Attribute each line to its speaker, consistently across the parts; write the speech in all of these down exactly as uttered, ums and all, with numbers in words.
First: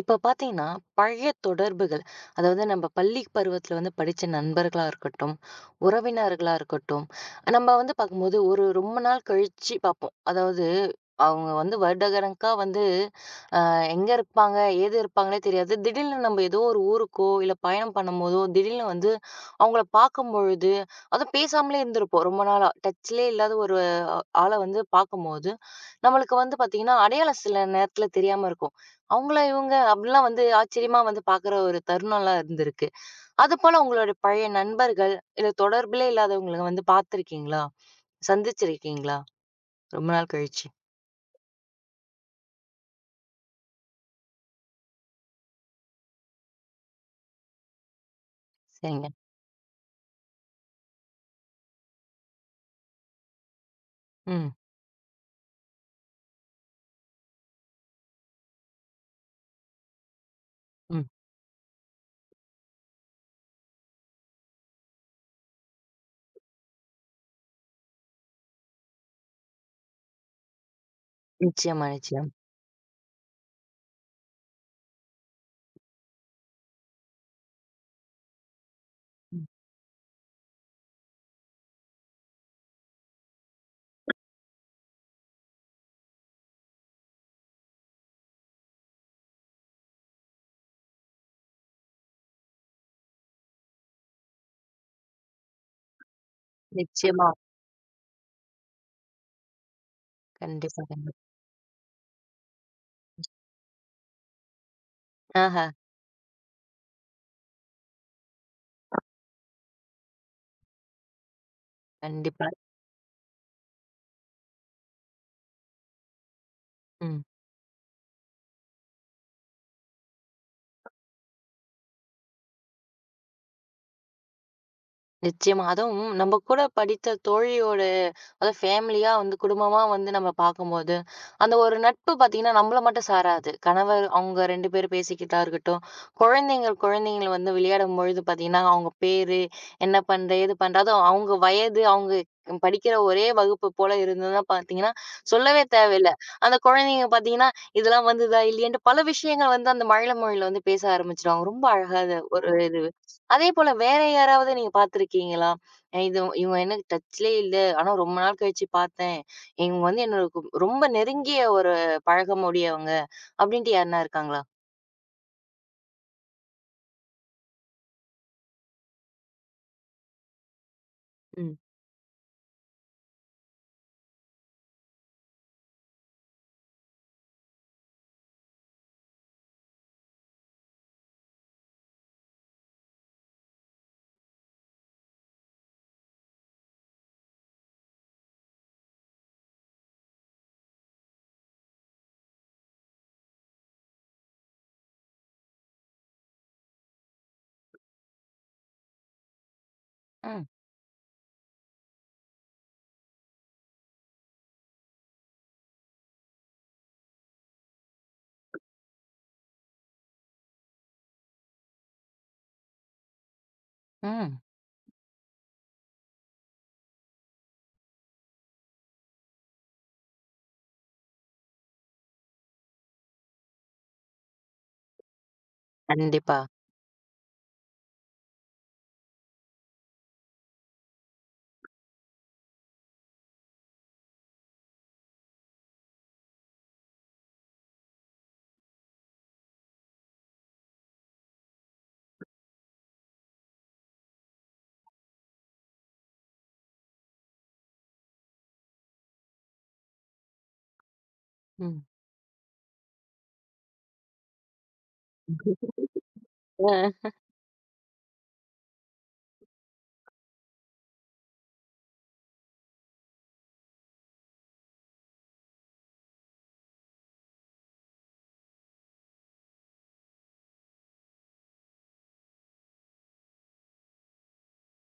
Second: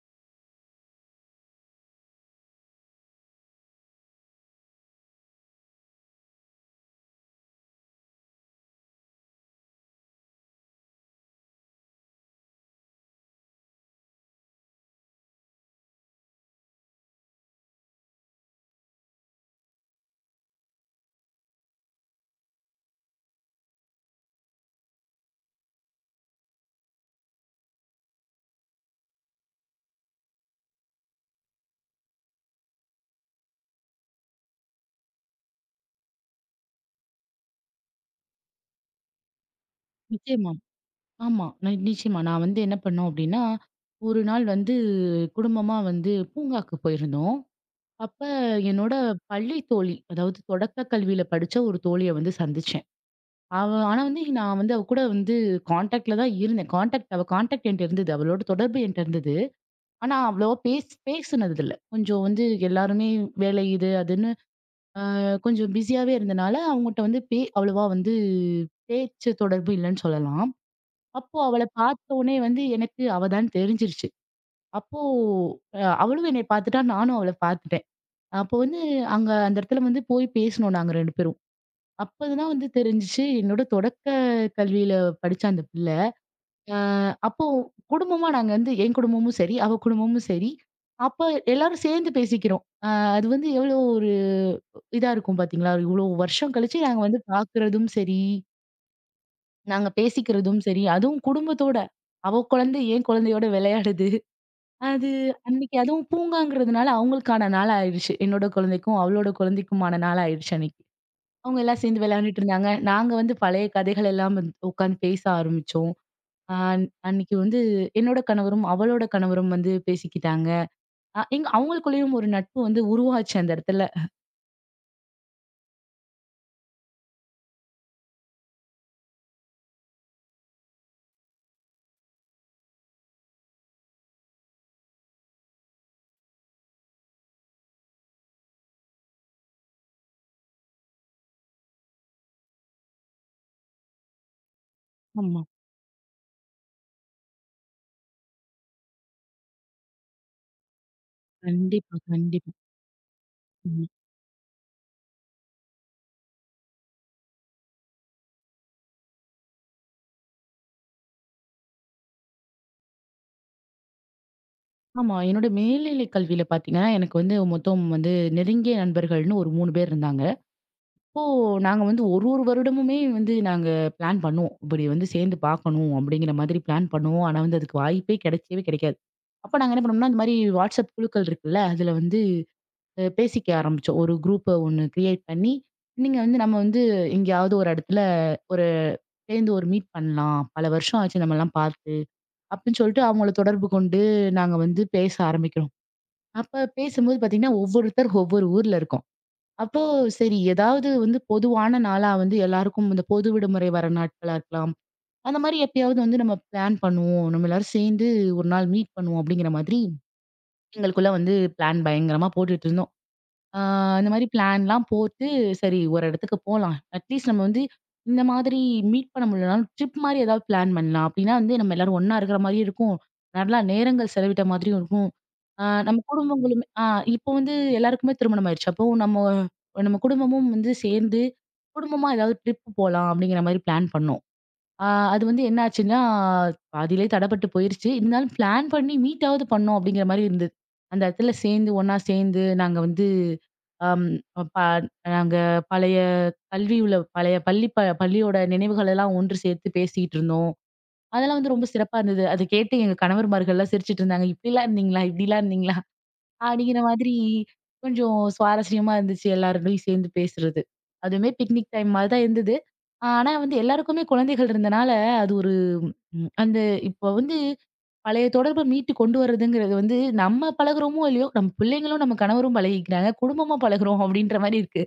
Speaker 1: இப்ப பார்த்தீங்கன்னா, பழைய தொடர்புகள், அதாவது நம்ம பள்ளி பருவத்தில வந்து படிச்ச நண்பர்களா இருக்கட்டும், உறவினர்களா இருக்கட்டும், நம்ம வந்து பார்க்கும்போது ஒரு ரொம்ப நாள் கழிச்சு பார்ப்போம். அதாவது, அவங்க வந்து வருடக்கணக்கா வந்து எங்க இருப்பாங்க? ஏது இருப்பாங்கன்னே தெரியாது. திடீல்னு நம்ம ஏதோ ஒரு ஊருக்கோ, இல்ல பயணம் பண்ணும்போதோ, திடீல்னு வந்து அவங்கள பார்க்கும்பொழுது, அதுவும் பேசாமலே இருந்திருப்போம் ரொம்ப நாளா. டச்‌லே இல்லாத ஒரு ஆள வந்து பார்க்கும்போது, நம்மளுக்கு வந்து பார்த்தீங்கன்னா, அடையாளம் சில நேரத்தில தெரியாம இருக்கும். அவங்களா இவங்க? அப்படிலாம் வந்து ஆச்சரியமா வந்து பார்க்குற ஒரு தருணம்லாம் இருந்திருக்கு. அதுபோல உங்களுடைய பழைய நண்பர்கள், இல்ல தொடர்பிலே இல்லாதவங்கள வந்து பார்த்துருக்கீங்களா? சந்திச்சிருக்கீங்களா? ரொம்ப நாள்
Speaker 2: நிச்சயமா.
Speaker 1: கழிச்சு.
Speaker 2: ஆமா. நி நிச்சயமா. நான் வந்து என்ன பண்ணோம் அப்டின்னா, ஒரு நாள் வந்து குடும்பமா வந்து பூங்காக்கு போயிருந்தோம். அப்ப என்னோட
Speaker 1: சரிங்க.
Speaker 2: பள்ளி தோழி, அதாவது தொடக்க கல்வியில படிச்ச ஒரு தோழிய வந்து சந்திச்சேன். அவ ஆனா வந்து
Speaker 1: ம்,
Speaker 2: நான் வந்து அவ கூட வந்து கான்டாக்ட்ல தான் இருந்தேன். கான்டாக்ட் அவ கான்டாக்ட் என்ட்ட இருந்தது. அவளோட தொடர்பு என்ட்ட இருந்தது. ஆனா அவ்வளவா பேஸ்
Speaker 1: ம்.
Speaker 2: பேசுனது இல்ல. கொஞ்சம் வந்து எல்லாருமே வேலை இது அதுன்னு அ கொஞ்சம் பிஸியாவே இருந்தனால, அவங்கட்ட வந்து பே அவ்வளவா வந்து பேச்சு தொடர்பு இல்லன்னு சொல்லலாம். அப்போ அவள
Speaker 1: நிச்சயமா,
Speaker 2: பார்த்த
Speaker 1: நிச்சயம்.
Speaker 2: உடனே வந்து எனக்கு அவ தான் தெரிஞ்சிருச்சு. அப்போ அ அவளும் என்னைய பார்த்துட்டா, நானும் அவள பார்த்துட்டேன். அப்போ வந்து அங்க அந்த இடத்துல வந்து போய் பேசினோம் நாங்க ரெண்டு பேரும். அப்பதான் வந்து தெரிஞ்சுச்சு என்னோட தொடக்க கல்வியில படிச்ச அந்த பிள்ள. அ அப்போ குடும்பமா நாங்க வந்து என் குடும்பமும் சரி, அவ குடும்பமும் சரி, அப்ப எல்லாரும் சேர்ந்து பேசிக்கிறோம். அ அது வந்து எவ்வளோ ஒரு இதா இருக்கும் பார்த்தீங்களா? இவ்வளோ வருஷம் கழிச்சு நாங்க வந்து
Speaker 1: நிச்சயமா.
Speaker 2: பார்க்குறதும் சரி நாங்க பேசிக்கிறதும்
Speaker 1: கண்டிப்பா,
Speaker 2: சரி,
Speaker 1: கண்டிப்பா.
Speaker 2: அதுவும் குடும்பத்தோட. அவ குழந்தை என் குழந்தையோட விளையாடுது. அது
Speaker 1: ஆஹா,
Speaker 2: அன்னைக்கு அதுவும் பூங்காங்கிறதுனால அவங்களுக்கான நாள் ஆயிடுச்சு. என்னோட குழந்தைக்கும், அவளோட குழந்தைக்குமான நாள் ஆயிடுச்சு அன்னைக்கு. அவங்க எல்லாம் சேர்ந்து விளையாண்டுட்டு
Speaker 1: கண்டிப்பா.
Speaker 2: இருந்தாங்க. நாங்க வந்து பழைய கதைகள் எல்லாம் வந்து உட்காந்து பேச ஆரம்பிச்சோம். அ
Speaker 1: ம்.
Speaker 2: அன்னைக்கு வந்து என்னோட கணவரும், அவளோட கணவரும் வந்து பேசிக்கிட்டாங்க. அ எங்க அவங்களுக்குள்ளேயும் ஒரு நட்பு வந்து உருவாச்சு அந்த இடத்துல.
Speaker 1: நிச்சயமா. அதுவும் நம்ம கூட படித்த தோழியோட அதாவது ஃபேமிலியா வந்து குடும்பமா வந்து நம்ம பார்க்கும்போது, அந்த ஒரு நட்பு பார்த்தீங்கன்னா, நம்மள மட்டும் சாராது. கணவர் அவங்க இரண்டு பேரும் பேசிக்கிட்டா இருக்கட்டும், குழந்தைங்கள் குழந்தைங்கள வந்து விளையாடும்பொழுது பார்த்தீங்கன்னா, அவங்க பேரு, என்ன பண்ற? ஏது பண்ற? அதுவும் அவங்க வயது, அவங்க படிக்கிற ஒரே வகுப்பு போல இருந்ததுன்னா பார்த்தீங்கன்னா,
Speaker 2: ஆமா.
Speaker 1: சொல்லவே தேவையில்ல. அந்த குழந்தைங்க பார்த்தீங்கன்னா, இதெல்லாம் வந்ததா? இல்லையான்ட்டு பல விஷயங்கள் வந்து அந்த மழலை மொழியில வந்து பேச ஆரம்பிச்சுருவாங்க. ரொம்ப
Speaker 2: கண்டிப்பா,
Speaker 1: அழகா அத ஒரு
Speaker 2: கண்டிப்பா.
Speaker 1: இது. அதே போல
Speaker 2: ம்.
Speaker 1: வேற யாராவது நீங்க பார்த்திருக்கீங்களா? அ இது இவங்க எனக்கு டச்லயே இல்ல. ஆனா ரொம்ப நாள் கழிச்சு பார்த்தேன். இவங்க வந்து என்னோட கு ரொம்ப நெருங்கிய ஒரு பழக்கம் உடையவங்க அப்படின்ட்டு யாருன்னா இருக்காங்களா?
Speaker 2: ஆமா. என்னோட மேல்நிலை கல்வியில பார்த்தீங்கன்னா, எனக்கு வந்து மொத்தம் வந்து நெருங்கிய நண்பர்கள்னு ஒரு மூணு பேர் இருந்தாங்க. அப்போ
Speaker 1: ம்.
Speaker 2: நாங்க வந்து ஒரு ஒரு வருடமுமே வந்து நாங்க பிளான் பண்ணுவோம். இப்படி வந்து சேர்ந்து பார்க்கணும் அப்படிங்கிற மாதிரி பிளான் பண்ணுவோம். ஆனா வந்து அதுக்கு வாய்ப்பே கிடைக்கவே கிடைக்காது. அப்ப நாங்க என்ன பண்ணோம்னா, இந்த மாரி வாட்ஸ்அப் குழுக்கள் இருக்குல்ல, அதுல வந்து அ பேசிக்க ஆரம்பிச்சோம். ஒரு குரூப்ப ஒண்ணு கிரியேட் பண்ணி, நீங்க வந்து நம்ம வந்து எங்கேயாவது ஒரு இடத்துல ஒரு சேர்ந்து ஒரு மீட் பண்ணலாம். பல வருஷம் ஆச்சு நம்மலாம் பார்த்து அப்படின்னு சொல்லிட்டு அவங்கள தொடர்பு கொண்டு நாங்க வந்து பேச ஆரம்பிக்கிறோம். அப்ப பேசும்போது பாத்தீங்கன்னா, ஒவ்வொருத்தர் ஒவ்வொரு ஊர்ல இருக்கோம். அப்போ சரி
Speaker 1: ம்.
Speaker 2: ஏதாவது வந்து பொதுவான நாளா வந்து எல்லாருக்கும் இந்த பொது விடுமுறை வர நாட்களா இருக்கலாம். அந்த மாரி எப்பயாவது வந்து நம்ம பிளான் பண்ணுவோம். நம்ம எல்லாரும் சேர்ந்து ஒரு நாள் மீட் பண்ணுவோம் அப்படிங்கிற மாதிரி எங்களுக்குள்ள வந்து பிளான் பயங்கரமா போட்டுட்டு இருந்தோம். ஆ இந்த மாரி
Speaker 1: ம்.
Speaker 2: பிளான்லாம் போட்டு, சரி ஒரு இடத்துக்கு போலாம். அட்லீஸ்ட் நம்ம வந்து இந்த மாதிரி மீட் பண்ண முடியலனாலும், ட்ரிப் மாரி ஏதாவது பிளான் பண்ணலாம். அப்டின்னா வந்து நம்ம எல்லாரும் ஒண்ணா இருக்கிற மாரியும் இருக்கும். நல்லா நேரங்கள் செலவிட்ட மாதிரியும் இருக்கும். ஆ நம்ம
Speaker 1: கண்டிப்பா.
Speaker 2: குடும்பங்களுமே ஆ இப்போ வந்து எல்லாருக்குமே திருமணம் ஆயிருச்சு. அப்போ நம்ம நம்ம குடும்பமும் வந்து சேர்ந்து, குடும்பமா ஏதாவது ட்ரிப் போலாம் அப்டிங்கிற மாரி பிளான் பண்ணோம். ஆ அது வந்து என்ன ஆச்சுன்னா, பாதியிலேயே தடப்பட்டு போயிருச்சு. இருந்தாலும் பிளான் பண்ணி மீட்டாவது பண்ணோம் அப்படிங்கிற மாரி இருந்தது. அந்த இடத்துல சேர்ந்து, ஒண்ணா சேர்ந்து நாங்க வந்து அம் ப நாங்க பழைய கல்வி உள்ள பழைய பள்ளி ப பள்ளியோட நினைவுகள் எல்லாம் ஒன்று சேர்த்து பேசிட்டு இருந்தோம். அதெல்லாம் வந்து ரொம்ப
Speaker 1: ம்.
Speaker 2: சிறப்பா இருந்தது. அத கேட்டு எங்க கணவர்மார்கள்லாம் சிரிச்சுட்டு இருந்தாங்க. "இப்படிலாம் இருந்தீங்களா? இப்படிலாம் இருந்தீங்களா?" அப்படிங்கிற
Speaker 1: அ.
Speaker 2: மாதிரி கொஞ்சம் சுவாரஸ்யமா இருந்துச்சு எல்லாரோடையும் சேர்ந்து பேசுறது. அதுவுமே பிக்னிக் டைம் மாரி தான் இருந்தது. ஆனா வந்து எல்லாருக்குமே குழந்தைகள் இருந்தனால, அது ஒரு ம் அந்த இப்போ வந்து பழைய தொடர்ப மீட்டு கொண்டு வரதுங்கிறது வந்து நம்ம பழகுறோமோ இல்லையோ, நம்ம பிள்ளைங்களும் நம்ம கணவரும் பழகிக்கிறாங்க. குடும்பமா பழகுறோம் அப்படின்ற மாரி இருக்கு.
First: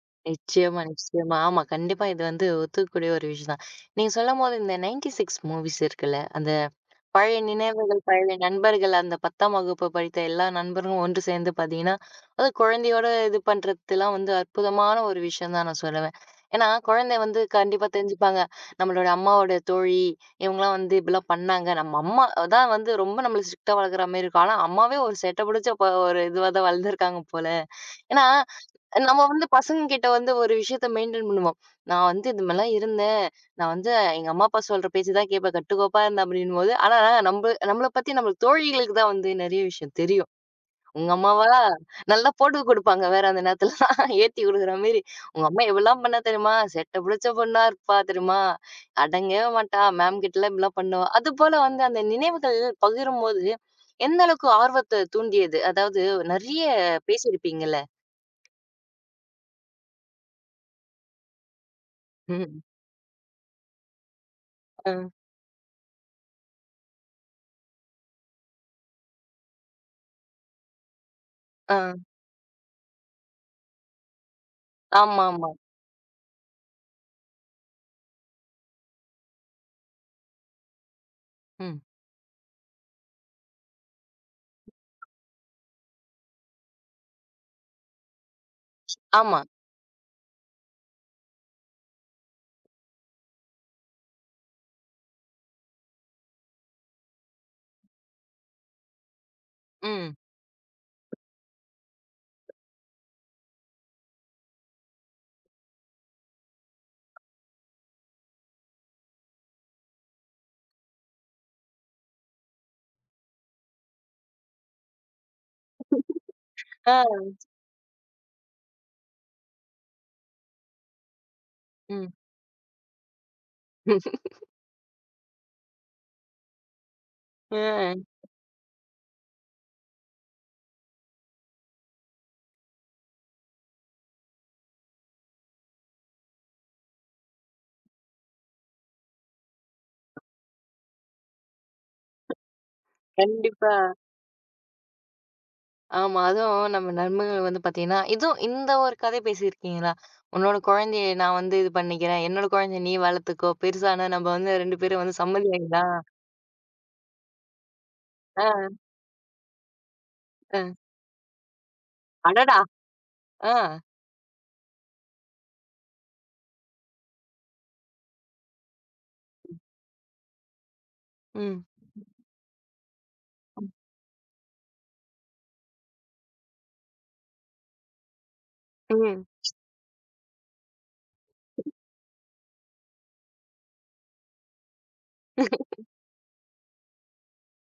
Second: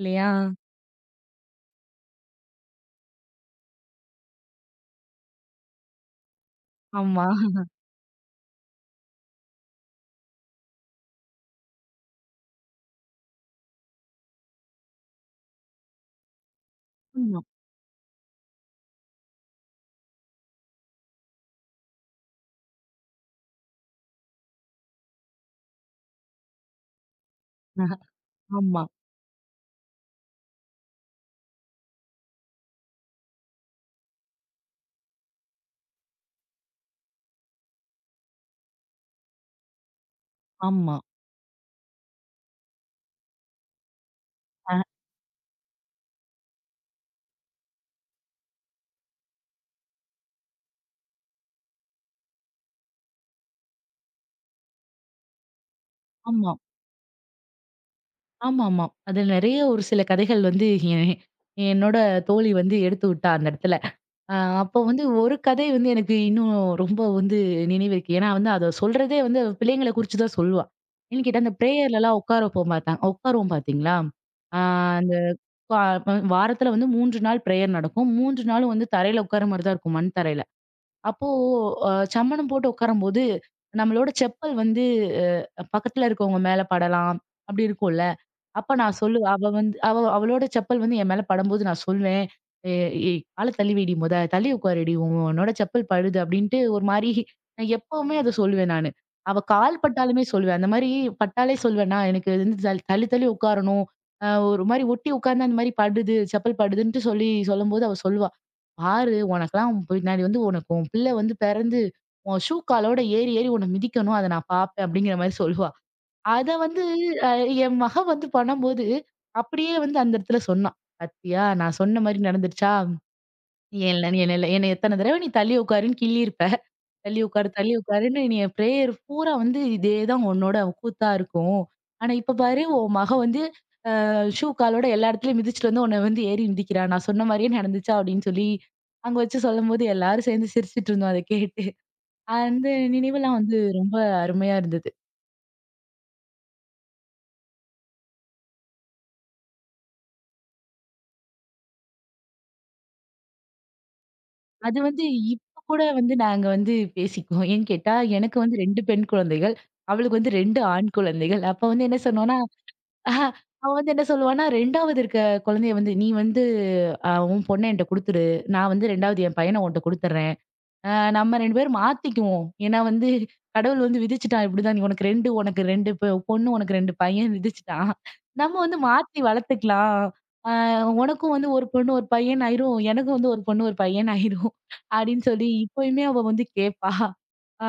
Speaker 2: இல்லையா?
Speaker 1: நிச்சயமா, நிச்சயமா. ஆமா. கண்டிப்பா இது வந்து ஒத்துக்கக்கூடிய ஒரு விஷயம் தான். நீங்க சொல்லும்போது இந்த தொண்ணூற்று ஆறு மூவிஸ் இருக்குல்ல. அந்த
Speaker 2: ஆமா.
Speaker 1: பழைய நினைவுகள், பழைய நண்பர்கள், அந்த பத்தாம் வகுப்பு படித்த எல்லா நண்பர்களும் ஒன்று சேர்ந்து பார்த்தீங்கன்னா, அது குழந்தையோட இது பண்றதுலாம் வந்து அற்புதமான ஒரு விஷயம் தான் நான் சொல்லுவேன். ஏன்னா, குழந்தை வந்து
Speaker 2: ஆமா.
Speaker 1: கண்டிப்பா தெரிஞ்சுப்பாங்க. நம்மளோட அம்மாவோட தோழி, இவங்கலாம் வந்து இப்படிலாம் பண்ணாங்க. நம்ம அம்மா தான் வந்து ரொம்ப நம்மள ஸ்ட்ரிக்ட்டா வளர்க்குற மாரி இருக்கும். ஆனா, அம்மாவே ஒரு சேட்டை பிடிச்ச ப ஒரு இதுவா தான் வளர்ந்துருக்காங்க போல.
Speaker 2: ஆஹ.
Speaker 1: ஏன்னா,
Speaker 2: ஆமா,
Speaker 1: நம்ம வந்து பசங்ககிட்ட வந்து ஒரு விஷயத்த மெயின்டெயின் பண்ணுவோம். நான் வந்து இது மாரிலாம் இருந்தேன். நான் வந்து எங்க அம்மா, அப்பா சொல்ற பேச்சு தான் கேட்பேன். கட்டுக்கோப்பா இருந்தேன் அப்படின்னும்போது, ஆனா நம்ப நம்மள பத்தி நம்ம தோழிகளுக்கு தான் வந்து நெறைய விஷயம் தெரியும்.
Speaker 2: ஆமா.
Speaker 1: உங்க அம்மாவா நல்லா போட்டு குடுப்பாங்க வேற அந்த நேரத்துலலாம். ஏத்தி குடுக்குற
Speaker 2: அ
Speaker 1: மாரி. உங்க அம்மா எவ்வளோலாம் பண்ணா தெரியுமா? செட்ட புடிச்ச பொண்ணா இருப்பா தெரியுமா? அடங்கவே மாட்டா. மேம் கிட்டலாம் இப்படிலாம் பண்ணுவா. அதுபோல வந்து அந்த நினைவுகள் பகிரும்போது, எந்த அளவுக்கு ஆர்வத்த தூண்டியது? அதாவது
Speaker 2: ஆமா,
Speaker 1: நெறைய பேசியிருப்பீங்கல்ல?
Speaker 2: ஆமாமா. அதுல நெறைய ஒரு சில கதைகள் வந்து எ என்னோட தோழி
Speaker 1: ம்.
Speaker 2: வந்து எடுத்து விட்டா அந்த இடத்துல. அ அப்போ
Speaker 1: அ.
Speaker 2: வந்து ஒரு கதை வந்து எனக்கு இன்னும் ரொம்ப வந்து நினைவிருக்கு. ஏன்னா வந்து அத சொல்றதே வந்து அவ பிள்ளைங்கள குறிச்சு தான் சொல்லுவா. ஏன்னு கேட்டா, அந்த
Speaker 1: ஆ.
Speaker 2: பிரேயர்லலாம் உட்கார வைப்போம் பார்த்தா உட்காருவோம் பார்த்தீங்களா? ஆ அந்த
Speaker 1: ஆமாமா.
Speaker 2: வா வாரத்துல வந்து மூன்று நாள் பிரேயர் நடக்கும். மூன்று நாளும் வந்து தரையில உட்கார மாரி தான் இருக்கும். மண் தரையில. அப்போ
Speaker 1: ம்.
Speaker 2: அ சம்மணம் போட்டு உட்காரும்போது, நம்மளோட செப்பல் வந்து அ பக்கத்துல இருக்கவங்க மேல படலாம். அப்படி இருக்கும்ல. அப்ப நான் சொல்லுவேன்.
Speaker 1: ஆமா.
Speaker 2: அவ வந்து அவ அவளோட செப்பல் வந்து என் மேல படும்போது நான் சொல்லுவேன். "ஏ ஏய் கால தள்ளி வைடி மொத. தள்ளி உட்காருடி. உன் உன்னோட செப்பல் படுது." அப்படின்ட்டு ஒரு மாரி நான் எப்பவுமே அத சொல்லுவேன் நானு. அவ கால்
Speaker 1: ம்.
Speaker 2: பட்டாலுமே சொல்லுவேன். அந்த மாரி பட்டாலே சொல்லுவேன்னா, எனக்கு வந்து தள் தள்ளி தள்ளி உட்காரணும். அ ஒரு மாரி ஒட்டி உட்கார்ந்தா அந்த மாரி படுது, செப்பல் படுதுன்ட்டு சொல்லி சொல்லும்போது அவ சொல்லுவா. "பாரு உனக்கெல்லாம் உன் பின்னாடி வந்து உனக்கு உன் பிள்ளை வந்து பிறந்து, உன் ஷூ காலோட ஏறி ஏறி உன்ன மிதிக்கணும். அத நான் பார்ப்பேன்." அப்படிங்கிற மாரி சொல்லுவா. அத வந்து
Speaker 1: ஆ.
Speaker 2: அ என் மகன் வந்து பண்ணும்போது, அப்படியே வந்து அந்த இடத்துல சொன்னான். "பாத்தியா நான் சொன்ன
Speaker 1: ம்.
Speaker 2: மாரி நடந்துருச்சா? நீ என்ன நீ என்னைல என்னைய எத்தன தடவ நீ தள்ளி உட்காருன்னு கிள்ளியிருப்ப. தள்ளி உட்காரு,
Speaker 1: ஆ.
Speaker 2: தள்ளி உட்காருன்னு நீ என் பிரேயர் பூரா வந்து இதே தான் உன்னோட கூத்தா இருக்கும். ஆனா இப்ப பாரு உன் மகன் வந்து அ ஷூ காலோட எல்லா இடத்துலயும் மிதிச்சுட்டு வந்து உன்ன வந்து ஏறி மிதிக்கிறான். நான் சொன்ன மாரியே நடந்துச்சா?" அப்படின்னு சொல்லி அங்க வச்சு சொல்லும்போது எல்லாரும் சேர்ந்து சிரிச்சுட்டு இருந்தோம் அத கேட்டு. அந்த நினைவெல்லாம் வந்து
Speaker 1: கண்டிப்பா.
Speaker 2: ரொம்ப அருமையா இருந்தது.
Speaker 1: ஆமா. அதுவும் நம்ம நண்பர்கள் வந்து பார்த்தீங்கன்னா, இதுவும் இந்த ஒரு கதை பேசியிருக்கீங்களா? "உன்னோட குழந்தைய நான் வந்து இது பண்ணிக்கிறேன். என்னோட குழந்தைய நீ வளர்த்துக்கோ. பெருசானா நம்ம வந்து இரண்டு
Speaker 2: அது
Speaker 1: பேரும்
Speaker 2: வந்து
Speaker 1: வந்து
Speaker 2: இப்ப கூட
Speaker 1: சம்மதியாயிடலாம்."
Speaker 2: வந்து நாங்க வந்து பேசிக்குவோம். ஏன்னு கேட்டா, எனக்கு
Speaker 1: ஆ,
Speaker 2: வந்து ரெண்டு பெண் குழந்தைகள். அவளுக்கு வந்து
Speaker 1: ஆ.
Speaker 2: ரெண்டு ஆண் குழந்தைகள். அப்ப வந்து என்ன சொன்னோம்னா,
Speaker 1: அடடா!
Speaker 2: ஆஹ்,
Speaker 1: ஆ.
Speaker 2: அவ வந்து என்ன சொல்லுவான்னா, 2வது இருக்க குழந்தைய வந்து, "நீ வந்து அ உன் பொண்ண என்ட்ட குடுத்துரு. நான் வந்து 2வது என் பையன உன்ட்ட குடுத்துடுறேன்." அ நம்ம ரெண்டு
Speaker 1: ம்.
Speaker 2: பேரும் மாத்திக்குவோம். ஏன்னா வந்து
Speaker 1: ம்.
Speaker 2: கடவுள் வந்து விதிச்சுட்டான் இப்படிதான். நீ உனக்கு ரெண்டு உனக்கு ரெண்டு பொ பொண்ணு, உனக்கு ரெண்டு பையன் விதிச்சுட்டான். நம்ம வந்து மாத்தி
Speaker 1: ம்.
Speaker 2: வளர்த்துக்கலாம். அ உனக்கும் வந்து ஒரு பொண்ணு, ஒரு பையன் ஆயிரும். எனக்கும் வந்து ஒரு பொண்ணு, ஒரு பையன் ஆயிரும். அப்படின்னு சொல்லி இப்பயுமே அவ வந்து கேட்பா. அ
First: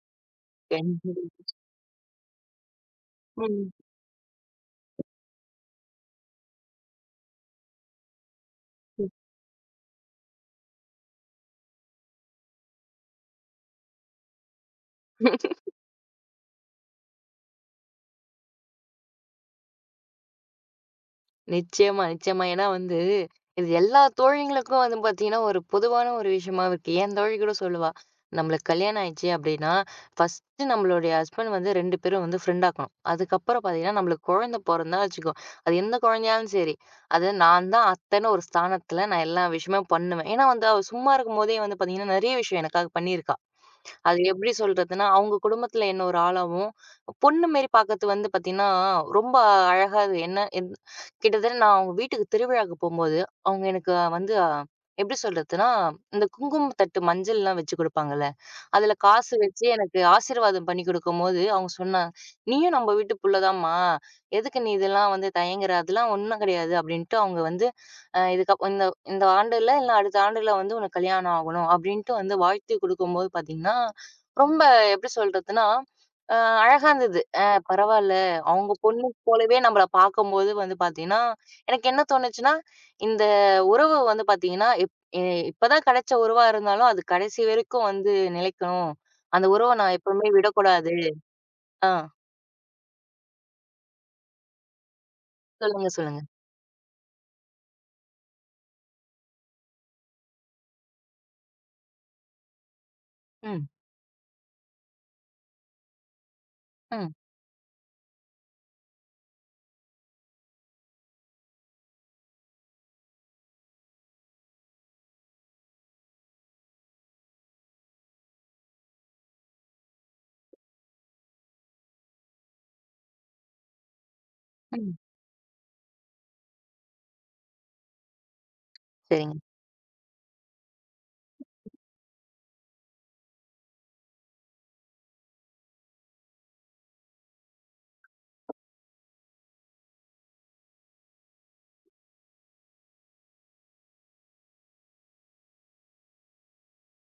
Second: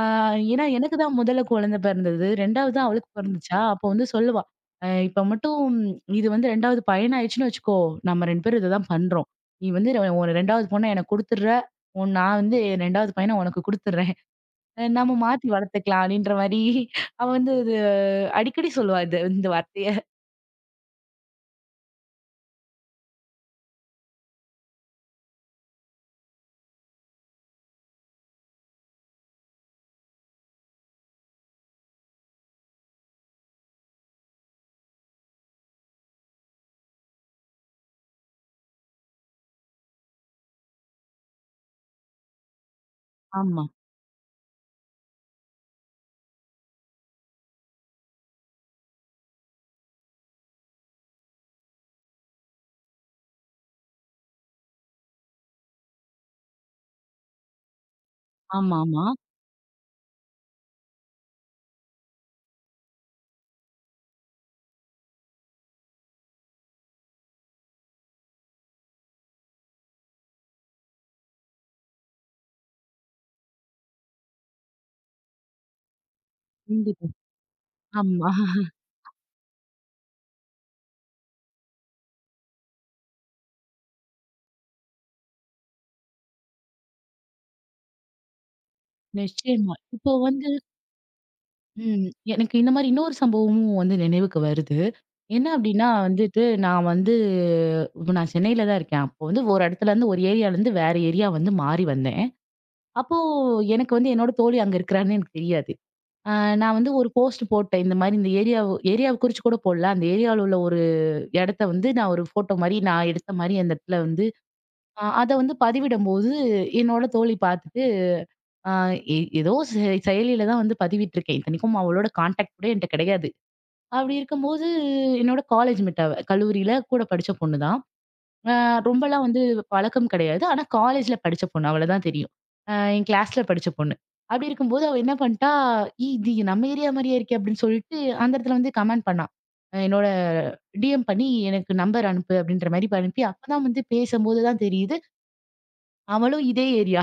Speaker 2: ஏன்னா எனக்கு தான் முதல்ல
Speaker 1: கண்டிப்பா.
Speaker 2: குழந்தை பிறந்தது. 2வது அவளுக்கு பிறந்துச்சா, அப்போ வந்து சொல்லுவா. அ இப்ப மட்டும் இது வந்து 2வது பையன் ஆயிடுச்சுன்னு வச்சுக்கோ, நம்ம ரெண்டு பேரும் இத தான் பண்றோம். நீ வந்து ஒரு 2வது பொண்ண எனக்கு குடுத்துடுற. உன் நான் வந்து 2வது பையன உனக்கு குடுத்துடுறேன். அ நம்ம மாத்தி
Speaker 1: ம்.
Speaker 2: வளர்த்துக்கலாம் அப்படின்ற மாரி அவ வந்து இது அடிக்கடி சொல்லுவா இது இந்த வார்த்தைய.
Speaker 1: நிச்சயமா, நிச்சயமா. ஏன்னா வந்து, இது எல்லா தோழிகளுக்கும் வந்து பார்த்தீங்கன்னா, ஒரு பொதுவான ஒரு விஷயமா இருக்கு. என் தோழி கூட சொல்லுவா, "நம்மளுக்கு கல்யாணம் ஆயிடுச்சு அப்படின்னா, ஃபர்ஸ்ட்டு நம்மளுடைய ஹஸ்பண்ட் வந்து இரண்டு பேரும் வந்து ஃப்ரெண்ட் ஆக்கணும். அதுக்கப்புறம் பார்த்தீங்கன்னா, நம்மளுக்கு குழந்தை பொறந்தா வச்சுக்கோ, அது எந்த குழந்தையாலும் சரி, அது நான் தான் அத்தன்னு ஒரு ஸ்தானத்துல நான் எல்லா விஷயமும் பண்ணுவேன்." ஏன்னா வந்து அவ சும்மா இருக்கும்போதே வந்து பார்த்தீங்கன்னா, நெறைய விஷயம் எனக்காக பண்ணியிருக்கா.
Speaker 2: ஆமா.
Speaker 1: அது எப்படி சொல்றதுன்னா, அவங்க குடும்பத்துல என்ன ஒரு ஆளாவும், பொண்ணு மாரி பாக்கறது வந்து பாத்தீங்கன்னா, ரொம்ப அழகா அது என்ன என் கிட்டத்தட்ட நான் அவங்க வீட்டுக்கு திருவிழாக்கு போம்போது, அவங்க எனக்கு வந்து அஹ், எப்படி சொல்றதுன்னா, இந்த குங்குமம் தட்டு மஞ்சள்லாம் வச்சு குடுப்பாங்கல்ல, அதுல
Speaker 2: ஆமாமா.
Speaker 1: காசு வச்சு எனக்கு ஆசீர்வாதம் பண்ணி குடுக்கும்போது, அவங்க சொன்னாங்க, "நீயும் நம்ம வீட்டு புள்ள தான்ம்மா. எதுக்கு நீ இதெல்லாம் வந்து தயங்குற? அதெல்லாம் ஒண்ணும் கிடையாது." அப்படின்ட்டு அவங்க வந்து, அ இதுக்கப் இந்த இந்த ஆண்டுல இல்ல அடுத்த ஆண்டுல வந்து உனக்கு கல்யாணம் ஆகணும் அப்படின்ட்டு வந்து வாழ்த்து குடுக்கும்போது பாத்தீங்கன்னா ரொம்ப எப்படி சொல்றதுன்னா, அ அழகா
Speaker 2: கண்டிப்பா.
Speaker 1: இருந்தது. அ பரவால்ல.
Speaker 2: ஆமா.
Speaker 1: அவங்க பொண்ணு போலவே நம்மள பார்க்கும்போது வந்து பார்த்தீங்கன்னா, எனக்கு என்ன தோணுச்சுன்னா, இந்த உறவு வந்து பார்த்தீங்கன்னா, இப் எ இப்பதான் கிடைச்ச உறவா இருந்தாலும், அது கடைசி வரைக்கும் வந்து நிலைக்கணும். அந்த உறவ
Speaker 2: நிச்சயமா.
Speaker 1: நான்
Speaker 2: இப்போ
Speaker 1: எப்பவுமே
Speaker 2: வந்து
Speaker 1: விடக்கூடாது. ஆ.
Speaker 2: ம். எனக்கு இந்த மாரி இன்னொரு சம்பவமும் வந்து நினைவுக்கு வருது. என்ன அப்படின்னா
Speaker 1: சொல்லுங்க, சொல்லுங்க.
Speaker 2: வந்துட்டு, நான் வந்து இப்ப நான் சென்னையில தான் இருக்கேன். அப்போ வந்து ஒரு இடத்துலருந்து ஒரு ஏரியாலருந்து வேற ஏரியா வந்து மாறி வந்தேன். அப்போ
Speaker 1: ம்,
Speaker 2: எனக்கு வந்து என்னோட தோழி அங்க இருக்கிறான்னு எனக்கு தெரியாது. அ நான் வந்து ஒரு
Speaker 1: ம்,
Speaker 2: போஸ்ட் போட்டேன். இந்த மாரி இந்த ஏரியாவ ஏரியாவ குறிச்சு கூட போடல. அந்த ஏரியால உள்ள ஒரு இடத்த வந்து நான் ஒரு ஃபோட்டோ மாரி நான் எடுத்த மாரி அந்த இடத்துல வந்து அ அத வந்து பதிவிடும்போது, என்னோட தோழி பார்த்துட்டு, அ எ ஏதோ செ செயலில தான் வந்து பதிவிட்டுருக்கேன். இத்தனைக்கும் அவளோட கான்டாக்ட் கூட என்ட்ட கிடையாது. அப்படி இருக்கும்போது
Speaker 1: ம்.
Speaker 2: என்னோட காலேஜ் மேட் அவ. கல்லூரியில கூட படிச்ச பொண்ணு தான். அ ரொம்பலாம்
Speaker 1: சரிங்க.
Speaker 2: வந்து பழக்கம் கிடையாது. ஆனா காலேஜ்ல படிச்ச பொண்ணு. அவள தான் தெரியும். அ என் கிளாஸ்ல படிச்ச பொண்ணு. அப்படி இருக்கும்போது அவ என்ன பண்ணிட்டா, "ஏய்! இது நம்ம ஏரியா மாரியே இருக்கே" அப்படின்னு சொல்லிட்டு, அந்த இடத்துல வந்து கமெண்ட் பண்ணா. அஹ் என்னோட டிஎம் பண்ணி எனக்கு நம்பர் அனுப்பு அப்படின்ற மாரி அனுப்பி அப்பதான் வந்து பேசும்போது தான் தெரியுது, அவளும் இதே ஏரியா.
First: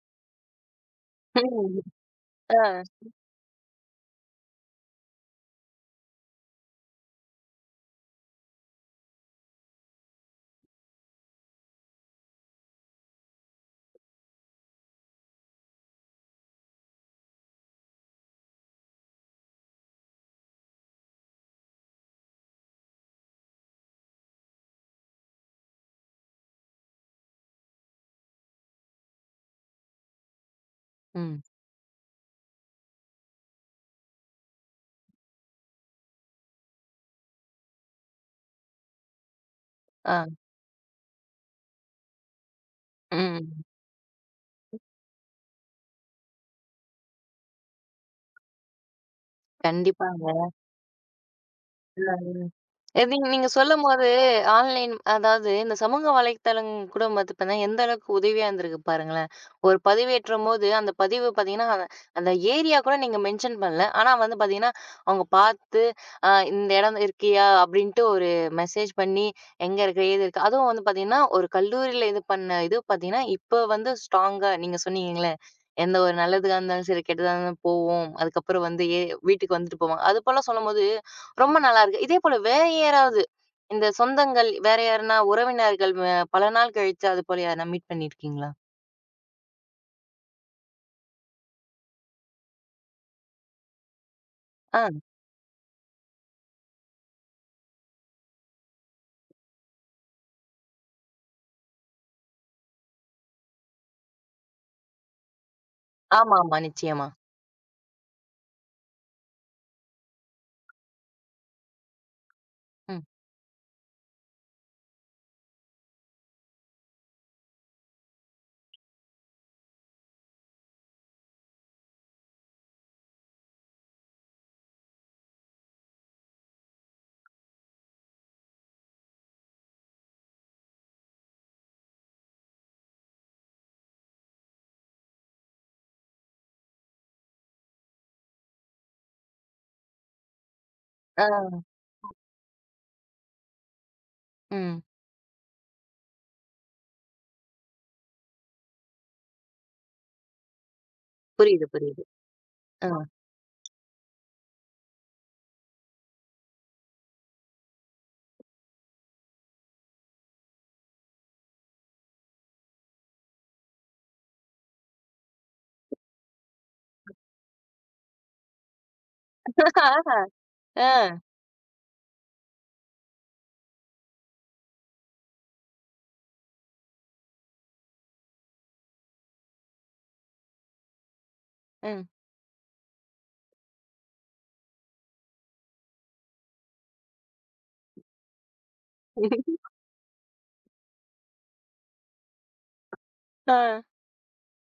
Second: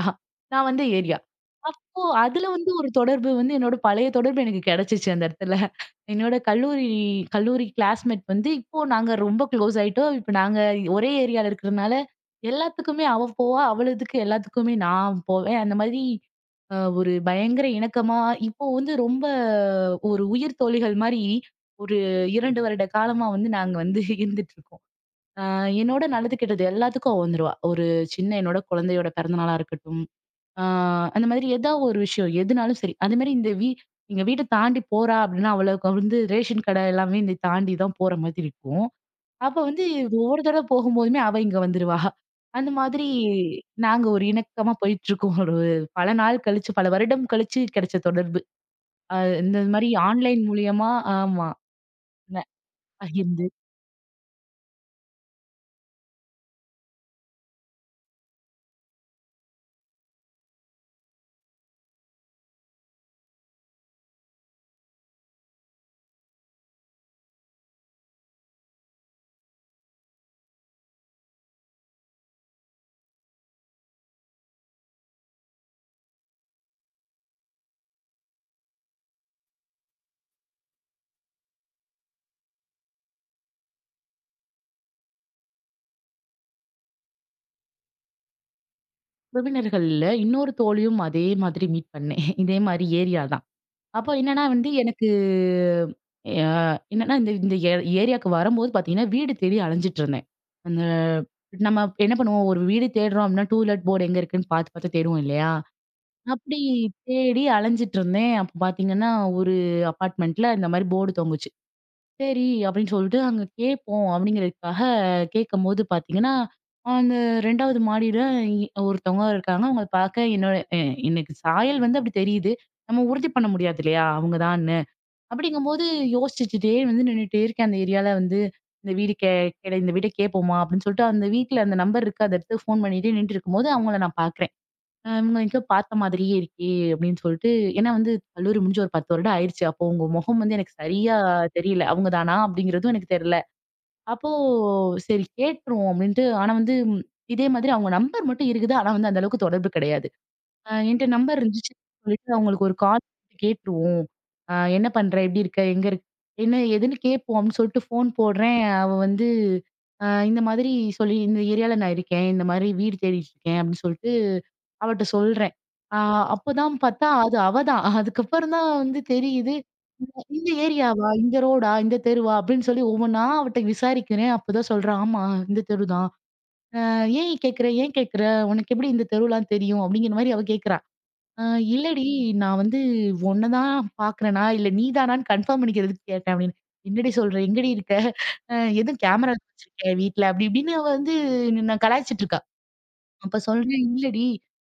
Speaker 2: நான் வந்த ஏரியா.
Speaker 1: ம்.
Speaker 2: அப்போ அதுல
Speaker 1: ஆ.
Speaker 2: வந்து ஒரு தொடர்பு வந்து என்னோட பழைய தொடர்பு எனக்கு கிடைச்சிச்சு அந்த இடத்துல. என்னோட கல்லூரி கல்லூரி கிளாஸ்மேட் வந்து இப்போ நாங்க ரொம்ப க்ளோஸ் ஆயிட்டோம். இப்ப நாங்க ஒரே ஏரியால இருக்கிறனால எல்லாத்துக்குமே அவ போவா. அவளுதுக்கு எல்லாத்துக்குமே நான் போவேன். அந்த மாதிரி அ ஒரு பயங்கர இணக்கமா இப்போ வந்து ரொம்ப ஒரு உயிர் தோழிகள் மாரி ஒரு இரண்டு வருட காலமா வந்து நாங்க வந்து இருந்துட்டுருக்கோம். ஆ என்னோட நல்லது, கெட்டது எல்லாத்துக்கும் அவ வந்துருவா. ஒரு சின்ன என்னோட குழந்தையோட பிறந்த நாளா இருக்கட்டும், ஆ அந்த
Speaker 1: ம்.
Speaker 2: மாதிரி ஏதா ஒரு விஷயம் எதுனாலும் சரி. அது மாரி இந்த வீ எங்க வீட்ட தாண்டி போறா அப்படின்னா, அவளுக்கு வந்து ரேஷன் கடை எல்லாமே இந்த தாண்டி தான் போற மாதிரி இருக்கும். அப்ப வந்து
Speaker 1: ஆ.
Speaker 2: ஒவ்வொரு தடவ போகும்போதுமே அவ இங்க வந்துருவா. அந்த மாதிரி
Speaker 1: ம்.
Speaker 2: நாங்க ஒரு இணக்கமா போயிட்டுருக்கோம். ஒரு பல நாள் கழிச்சு, பல வருடம் கழிச்சு கிடைச்ச தொடர்பு. அ இந்த மாதிரி
Speaker 1: கண்டிப்பாங்க.
Speaker 2: ஆன்லைன் மூலியமா ஆமா.
Speaker 1: அ. இது
Speaker 2: ந
Speaker 1: நீங்க சொல்லும்போது ஆன்லைன் அதாவது இந்த சமூக வலைத்தளம் கூட பாத்தீங்கன்னா எந்த அளவுக்கு உதவியா இருந்திருக்கு பாருங்களேன். ஒரு பதிவேற்றும் போது அந்த பதிவு பாத்தீங்கன்னா, அ அந்த ஏரியா கூட நீங்க மென்ஷன் பண்ணல. ஆனா வந்து பாத்தீங்கன்னா, அவங்க பார்த்து அ இந்த இடம் இருக்கியா அப்படின்ட்டு ஒரு மெசேஜ் பண்ணி எங்க இருக்கு? ஏது இருக்கு? அதுவும் வந்து பாத்தீங்கன்னா, ஒரு கல்லூரியில இது பண்ண இது பாத்தீங்கன்னா, இப்ப வந்து ஸ்ட்ராங்கா நீங்க சொன்னீங்கல்ல. எந்த ஒரு நல்லதுக்கா இருந்தாலும் சரி, கெட்டதா இருந்தாலும் போவோம். அதுக்கப்புறம் வந்து ஏ வீட்டுக்கு வந்துட்டு போவோம். அதுபோல சொல்லும்போது ரொம்ப நல்லா இருக்கு. இதே போல வேற யாராவது, இந்த சொந்தங்கள் வேற யாருன்னா உறவினர்கள் வ பல நாள் கழிச்சு அது போல யாருனா மீட் பண்ணியிருக்கீங்களா?
Speaker 2: உறவினர்கள்ல இன்னொரு தோழியும் அதே மாதிரி மீட் பண்ணேன். இதே மாரி ஏரியா தான். அப்போ என்னன்னா வந்து
Speaker 1: ஆ.
Speaker 2: எனக்கு அ என்னன்னா இந்த இந்த ஏ ஏரியாவுக்கு வரும்போது பார்த்தீங்கன்னா, வீடு தேடி அலைஞ்சிட்டு இருந்தேன். அந்த நம்ம என்ன பண்ணுவோம், ஒரு வீடு தேடுறோம் அப்படின்னா, டூ லெட் போர்டு எங்க இருக்குன்னு பார்த்து பார்த்து தேடுவோம் இல்லையா?
Speaker 1: ஆமாமா.
Speaker 2: அப்படி
Speaker 1: நிச்சயமா.
Speaker 2: தேடி அலைஞ்சிட்டு இருந்தேன். அப்போ பார்த்தீங்கன்னா, ஒரு அபார்ட்மெண்ட்ல இந்த மாரி போர்டு தொங்குச்சு. சரி அப்படின்னு
Speaker 1: ம்.
Speaker 2: சொல்லிட்டு அங்க கேட்போம் அப்படிங்கிறதுக்காக கேட்கும்போது பாத்தீங்கன்னா, அந்த 2வது மாடியில இ ஒருத்தவங்க இருக்காங்க. அவங்க பாக்க என்னோட எ எனக்கு சாயல் வந்து அப்படி தெரியுது. நம்ம உறுதி பண்ண முடியாது இல்லையா? அவங்க தான்னு. அப்படிங்கும்போது யோசிச்சுட்டே வந்து நின்னுட்டே இருக்கேன். அந்த ஏரியால வந்து இந்த வீடு கே கேட- இந்த வீட்ட கேட்போமா அப்படின்னு சொல்லிட்டு அந்த வீட்ல அந்த நம்பர் இருக்கு. அத எடுத்து ஃபோன் பண்ணிட்டே நின்னுட்டு இருக்கும்போது அவங்கள நான் பாக்குறேன். அ இவங்க எங்கேயோ பார்த்த மாதிரியே இருக்கே! அப்படின்னு சொல்லிட்டு ஏன்னா வந்து கல்லூரி முடிஞ்சு ஒரு பத்து வருடம் ஆயிருச்சு. அப்போ உங்க முகம் வந்து எனக்கு சரியா
Speaker 1: ஆ.
Speaker 2: தெரியல. அவங்க தானா? அப்படிங்கிறதும் எனக்கு தெரியல. அப்போ
Speaker 1: ம்.
Speaker 2: சரி கேட்டுருவோம் அப்படின்ட்டு ஆனா வந்து ம், இதே மாதிரி அவங்க நம்பர் மட்டும் இருக்குது. ஆனா வந்து அந்த அளவுக்கு தொடர்பு கிடையாது. அ என்ட்ட நம்பர்
Speaker 1: புரியுது,
Speaker 2: இருந்துச்சு
Speaker 1: புரியுது.
Speaker 2: சொல்லிட்டு அவங்களுக்கு ஒரு
Speaker 1: ஆ.
Speaker 2: கால் கேட்டுருவோம். அ என்ன பண்ற? எப்படி இருக்க? எங்க இருக்க? என்ன ஏதுன்னு கேட்போம் அப்படின்னு சொல்லிட்டு ஃபோன் போடுறேன். அவ வந்து அ இந்த மாதிரி சொல்லி இந்த ஏரியால நான் இருக்கேன். இந்த மாதிரி வீடு தேடிட்டு இருக்கேன் அப்படின்னு சொல்லிட்டு அவட்ட சொல்றேன். ஆ அப்பதான் பார்த்தா அது அவ தான். அதுக்கப்புறம் தான் வந்து தெரியுது. இந்த இந்த
Speaker 1: ஆ.
Speaker 2: ஏரியாவா?
Speaker 1: ஆ,
Speaker 2: இந்த ரோடா? இந்த தெருவா? அப்படின்னு சொல்லி ஒவ்வொன்னா அவட்ட விசாரிக்கிறேன். அப்பதான் சொல்றா, ஆமா இந்த தெரு தான். அ "ஏன் கேட்கிற? ஏன் கேட்கிற? உனக்கு எப்படி இந்த தெருலாம் தெரியும்?" அப்படிங்கிற மாரி அவ கேட்கிறா. "அ இல்லடி
Speaker 1: ம்.
Speaker 2: நான் வந்து உன்ன தான் பார்க்குறேனா, இல்ல நீ தானான்னு கன்ஃபார்ம் பண்ணிக்கிறதுக்கு கேட்டேன்" அப்படின்னு. "என்னடி சொல்ற? எங்கடி இருக்க? அ எதுவும் கேமரா வச்சிருக்கியா வீட்ல?" அப்படி இப்படின்னு அவ வந்து என்ன கலாய்ச்சிட்டு இருக்கா. அப்ப
Speaker 1: ஆ.
Speaker 2: சொல்றேன், "இல்லடி,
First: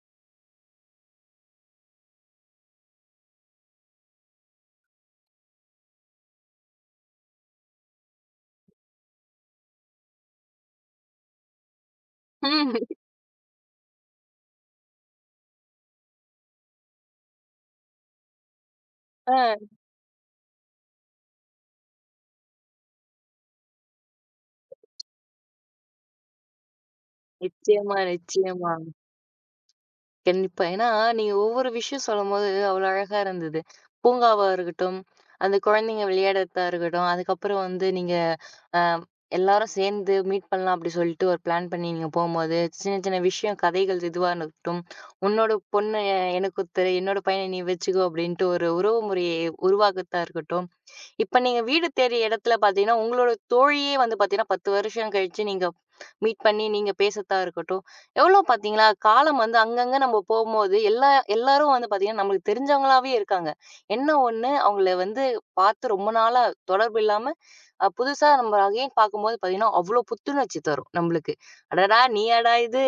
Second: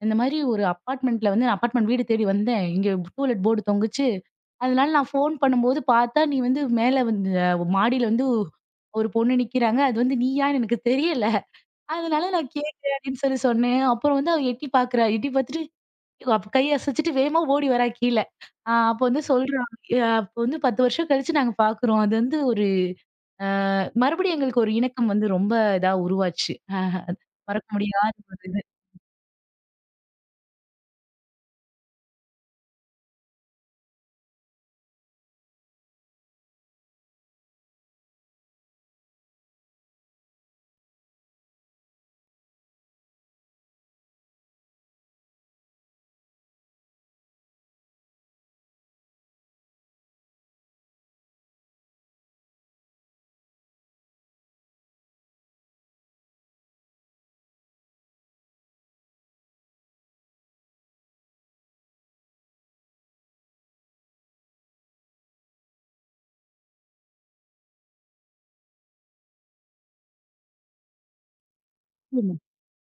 Speaker 2: இந்த மாரி ஒரு அப்பார்ட்மெண்ட்ல வந்து நான் அப்பார்ட்மெண்ட் வீடு தேடி வந்தேன். இங்க டூலெட் போர்டு தொங்குச்சு. அதனால நான் ஃபோன் பண்ணும்போது பார்த்தா, நீ வந்து மேல வந்து அ மாடியில வந்து ஒரு பொண்ணு நிக்கிறாங்க. அது வந்து நீயான்னு எனக்கு தெரியல. அதனால நான்
Speaker 1: ம்.
Speaker 2: கேட்கிறேன்" அப்படின்னு சொல்லி சொன்னேன். அப்புறம் வந்து அவ எட்டி பார்க்குறா. எட்டி பார்த்துட்டு இவ அப்ப கை அசைச்சுட்டு வேகமா ஓடி வரா கீழ. அ அப்ப வந்து
Speaker 1: ஆ.
Speaker 2: சொல்றா, "அ அப்ப வந்து பத்து வருஷம் கழிச்சு நாங்க பார்க்குறோம். அது வந்து ஒரு அ மறுபடியும் எங்களுக்கு ஒரு இணக்கம் வந்து ரொம்ப இதா உருவாச்சு. அ மறக்க
Speaker 1: நிச்சயமா,
Speaker 2: முடியாத ஒரு இது."
Speaker 1: நிச்சயமா. கண்டிப்பா. ஏன்னா, நீங்க ஒவ்வொரு விஷயம் சொல்லும்போது அவ்வளோ அழகா இருந்தது. பூங்காவா இருக்கட்டும், அந்த குழந்தைங்க விளையாடுறதா இருக்கட்டும், அதுக்கப்புறம் வந்து நீங்க அ எல்லாரும் சேர்ந்து மீட் பண்ணலாம் அப்படி சொல்லிட்டு ஒரு பிளான் பண்ணி நீங்க போம்போது, சின்ன சின்ன விஷயம் கதைகள் இதுவா இருக்கட்டும், "உன்னோட பொண்ண எனக்கு குடுத்துரு, என்னோட பையன நீ வச்சுக்கோ" அப்படின்ட்டு ஒரு உறவு முறையை உருவாக்குறதா இருக்கட்டும். இப்ப நீங்க வீடு தேடிய இடத்துல பார்த்தீங்கன்னா, உங்களோட தோழியே வந்து பார்த்தீங்கன்னா பத்து வருஷம் கழிச்சு நீங்க மீட் பண்ணி நீங்க பேசுறதா இருக்கட்டும். எவ்வளோ பார்த்தீங்களா, காலம் வந்து அங்கங்க நம்ம போம்போது, எல்லா எல்லாரும் வந்து பார்த்தீங்கன்னா, நம்மளுக்கு தெரிஞ்சவங்களாவே இருக்காங்க. என்ன ஒண்ணு அவங்கள வந்து பார்த்து ரொம்ப நாளா தொடர்பு இல்லாம, அ புதுசா நம்ம அகைன் பார்க்கும்போது பார்த்தீங்கன்னா, அவ்வளோ புத்துணர்ச்சி தரும் நம்மளுக்கு. "அடடா! நீயாடா இது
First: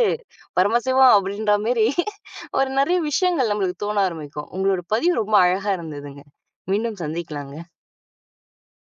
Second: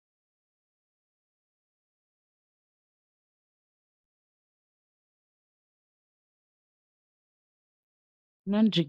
Speaker 1: பரமசிவம்" அப்படின்ற மாரி ஒரு நெறைய விஷயங்கள் நம்மளுக்கு தோண ஆரம்பிக்கும். உங்களோட பதிவு ரொம்ப அழகா இருந்ததுங்க. மீண்டும் சந்திக்கலாங்க.
Speaker 2: நன்றி.